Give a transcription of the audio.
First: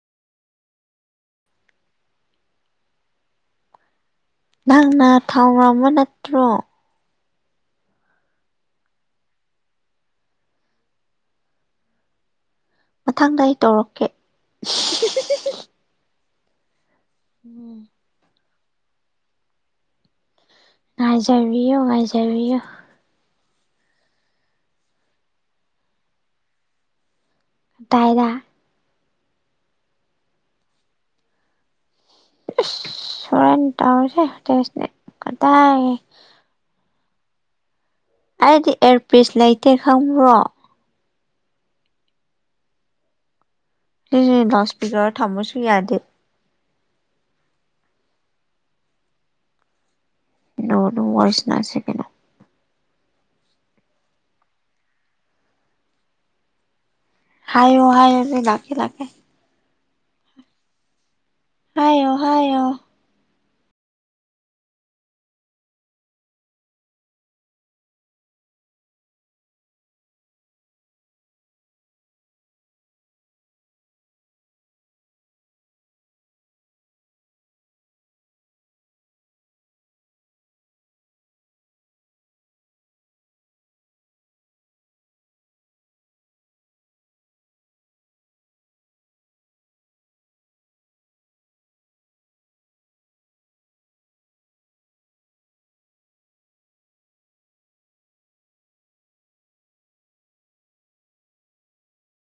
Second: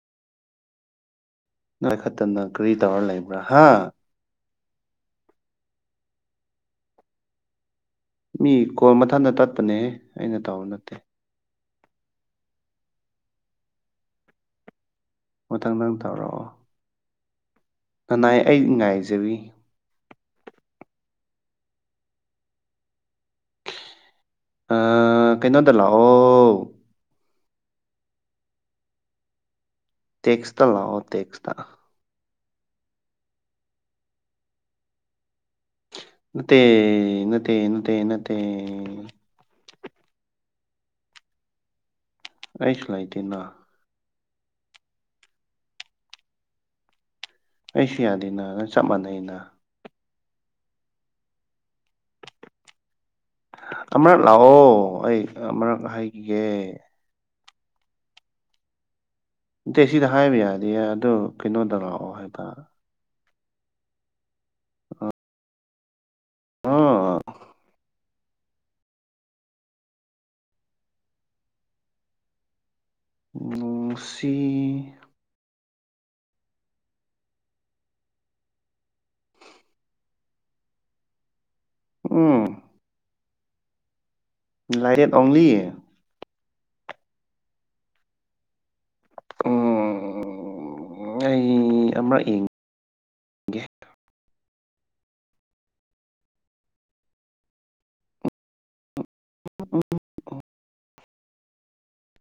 ꯅꯥꯏ ꯈꯠꯇꯅ ꯀꯔꯤ ꯇꯧꯔ ꯂꯩꯕ꯭ꯔꯥ ꯍꯥ ꯅꯪꯅ ꯊꯥꯎꯔ ꯑꯃ ꯅꯠꯇ꯭ꯔꯣ ꯃꯤ ꯀꯣꯜ ꯃꯊꯟꯇ ꯇꯠꯄꯅꯦꯍꯦ ꯑꯩꯅ ꯇꯧꯕ ꯅꯠꯇꯦ ꯃꯊꯪꯗ ꯑꯩ ꯇꯧꯔꯛꯀꯦ꯫ ꯃꯊꯪ ꯅꯪ ꯇꯧꯔꯛꯑꯣ꯫ ꯎꯝ ꯅꯅꯥꯏ ꯑꯩ ꯉꯥꯏꯖꯔꯤ꯫ ꯉꯥꯏꯖꯕꯤꯌꯨ ꯉꯥꯏꯖꯕꯤꯌꯣ꯫ ꯑ ꯀꯩꯅꯣꯗ ꯂꯥꯛꯑꯣ꯫ ꯀꯗꯥꯏꯗ꯫ ꯇꯦꯛꯁꯇ ꯂꯥꯛꯑꯣ ꯇꯦꯛꯁꯇ꯫ ꯑꯁ ꯍꯣꯔꯦꯟ ꯇꯧꯔꯁꯤ ꯇꯦꯛꯁꯇꯤ ꯀꯗꯥꯥꯏ ꯅꯠꯇꯦ ꯅꯠꯇꯦ ꯅꯠꯇꯦ ꯅꯠ ꯑꯩꯗꯤ ꯑꯦꯌꯔꯄꯤꯁ ꯂꯩꯇꯦ ꯈꯪꯕ꯭ꯔꯣ꯫ ꯑꯩꯁꯨ ꯂꯩꯇꯦꯅ꯫ ꯁꯤꯁꯦ ꯂꯥꯎꯠ ꯏꯁꯄꯤꯀꯔ ꯊꯝꯕꯁꯨ ꯌꯥꯗꯦ꯫ ꯑꯩꯁꯨ ꯌꯥꯗꯦꯅ ꯅꯪꯒ ꯆꯞ ꯃꯥꯟꯅꯩꯩꯅ꯫ ꯑꯅꯧ ꯑꯅꯧꯕ ꯋꯥꯔꯤ ꯁꯅꯥꯁꯦ ꯀꯔꯤꯅꯣ꯫ ꯑꯃꯔꯛ ꯂꯥꯛꯑꯣ ꯑꯩ ꯑꯃꯔꯛ ꯍꯥꯏꯕꯤꯒꯦ꯫ ꯍꯥꯏꯌꯨ ꯍꯥꯏꯌꯨ ꯂꯣꯏ ꯂꯥꯛ ꯂꯥꯛꯀꯦ꯫ ꯗꯦ ꯁꯤꯗ ꯍꯥꯏꯕ ꯌꯥꯗꯦꯌꯦ ꯑꯗꯨ ꯀꯩꯅꯣꯗ ꯍꯥꯏꯌꯣ ꯂꯥꯛꯑꯣ ꯍꯥꯏꯌꯣ ꯍꯥꯏꯇꯕ꯫ ꯑ꯫ ꯑꯥ꯫ ꯑꯣꯁꯤ꯫ ꯎꯝ꯫ ꯂꯥꯏꯔꯦꯠ ꯑꯣꯡꯂꯤ꯫ ꯎꯝ ꯑꯩ ꯑꯃ ꯏ [inaudible]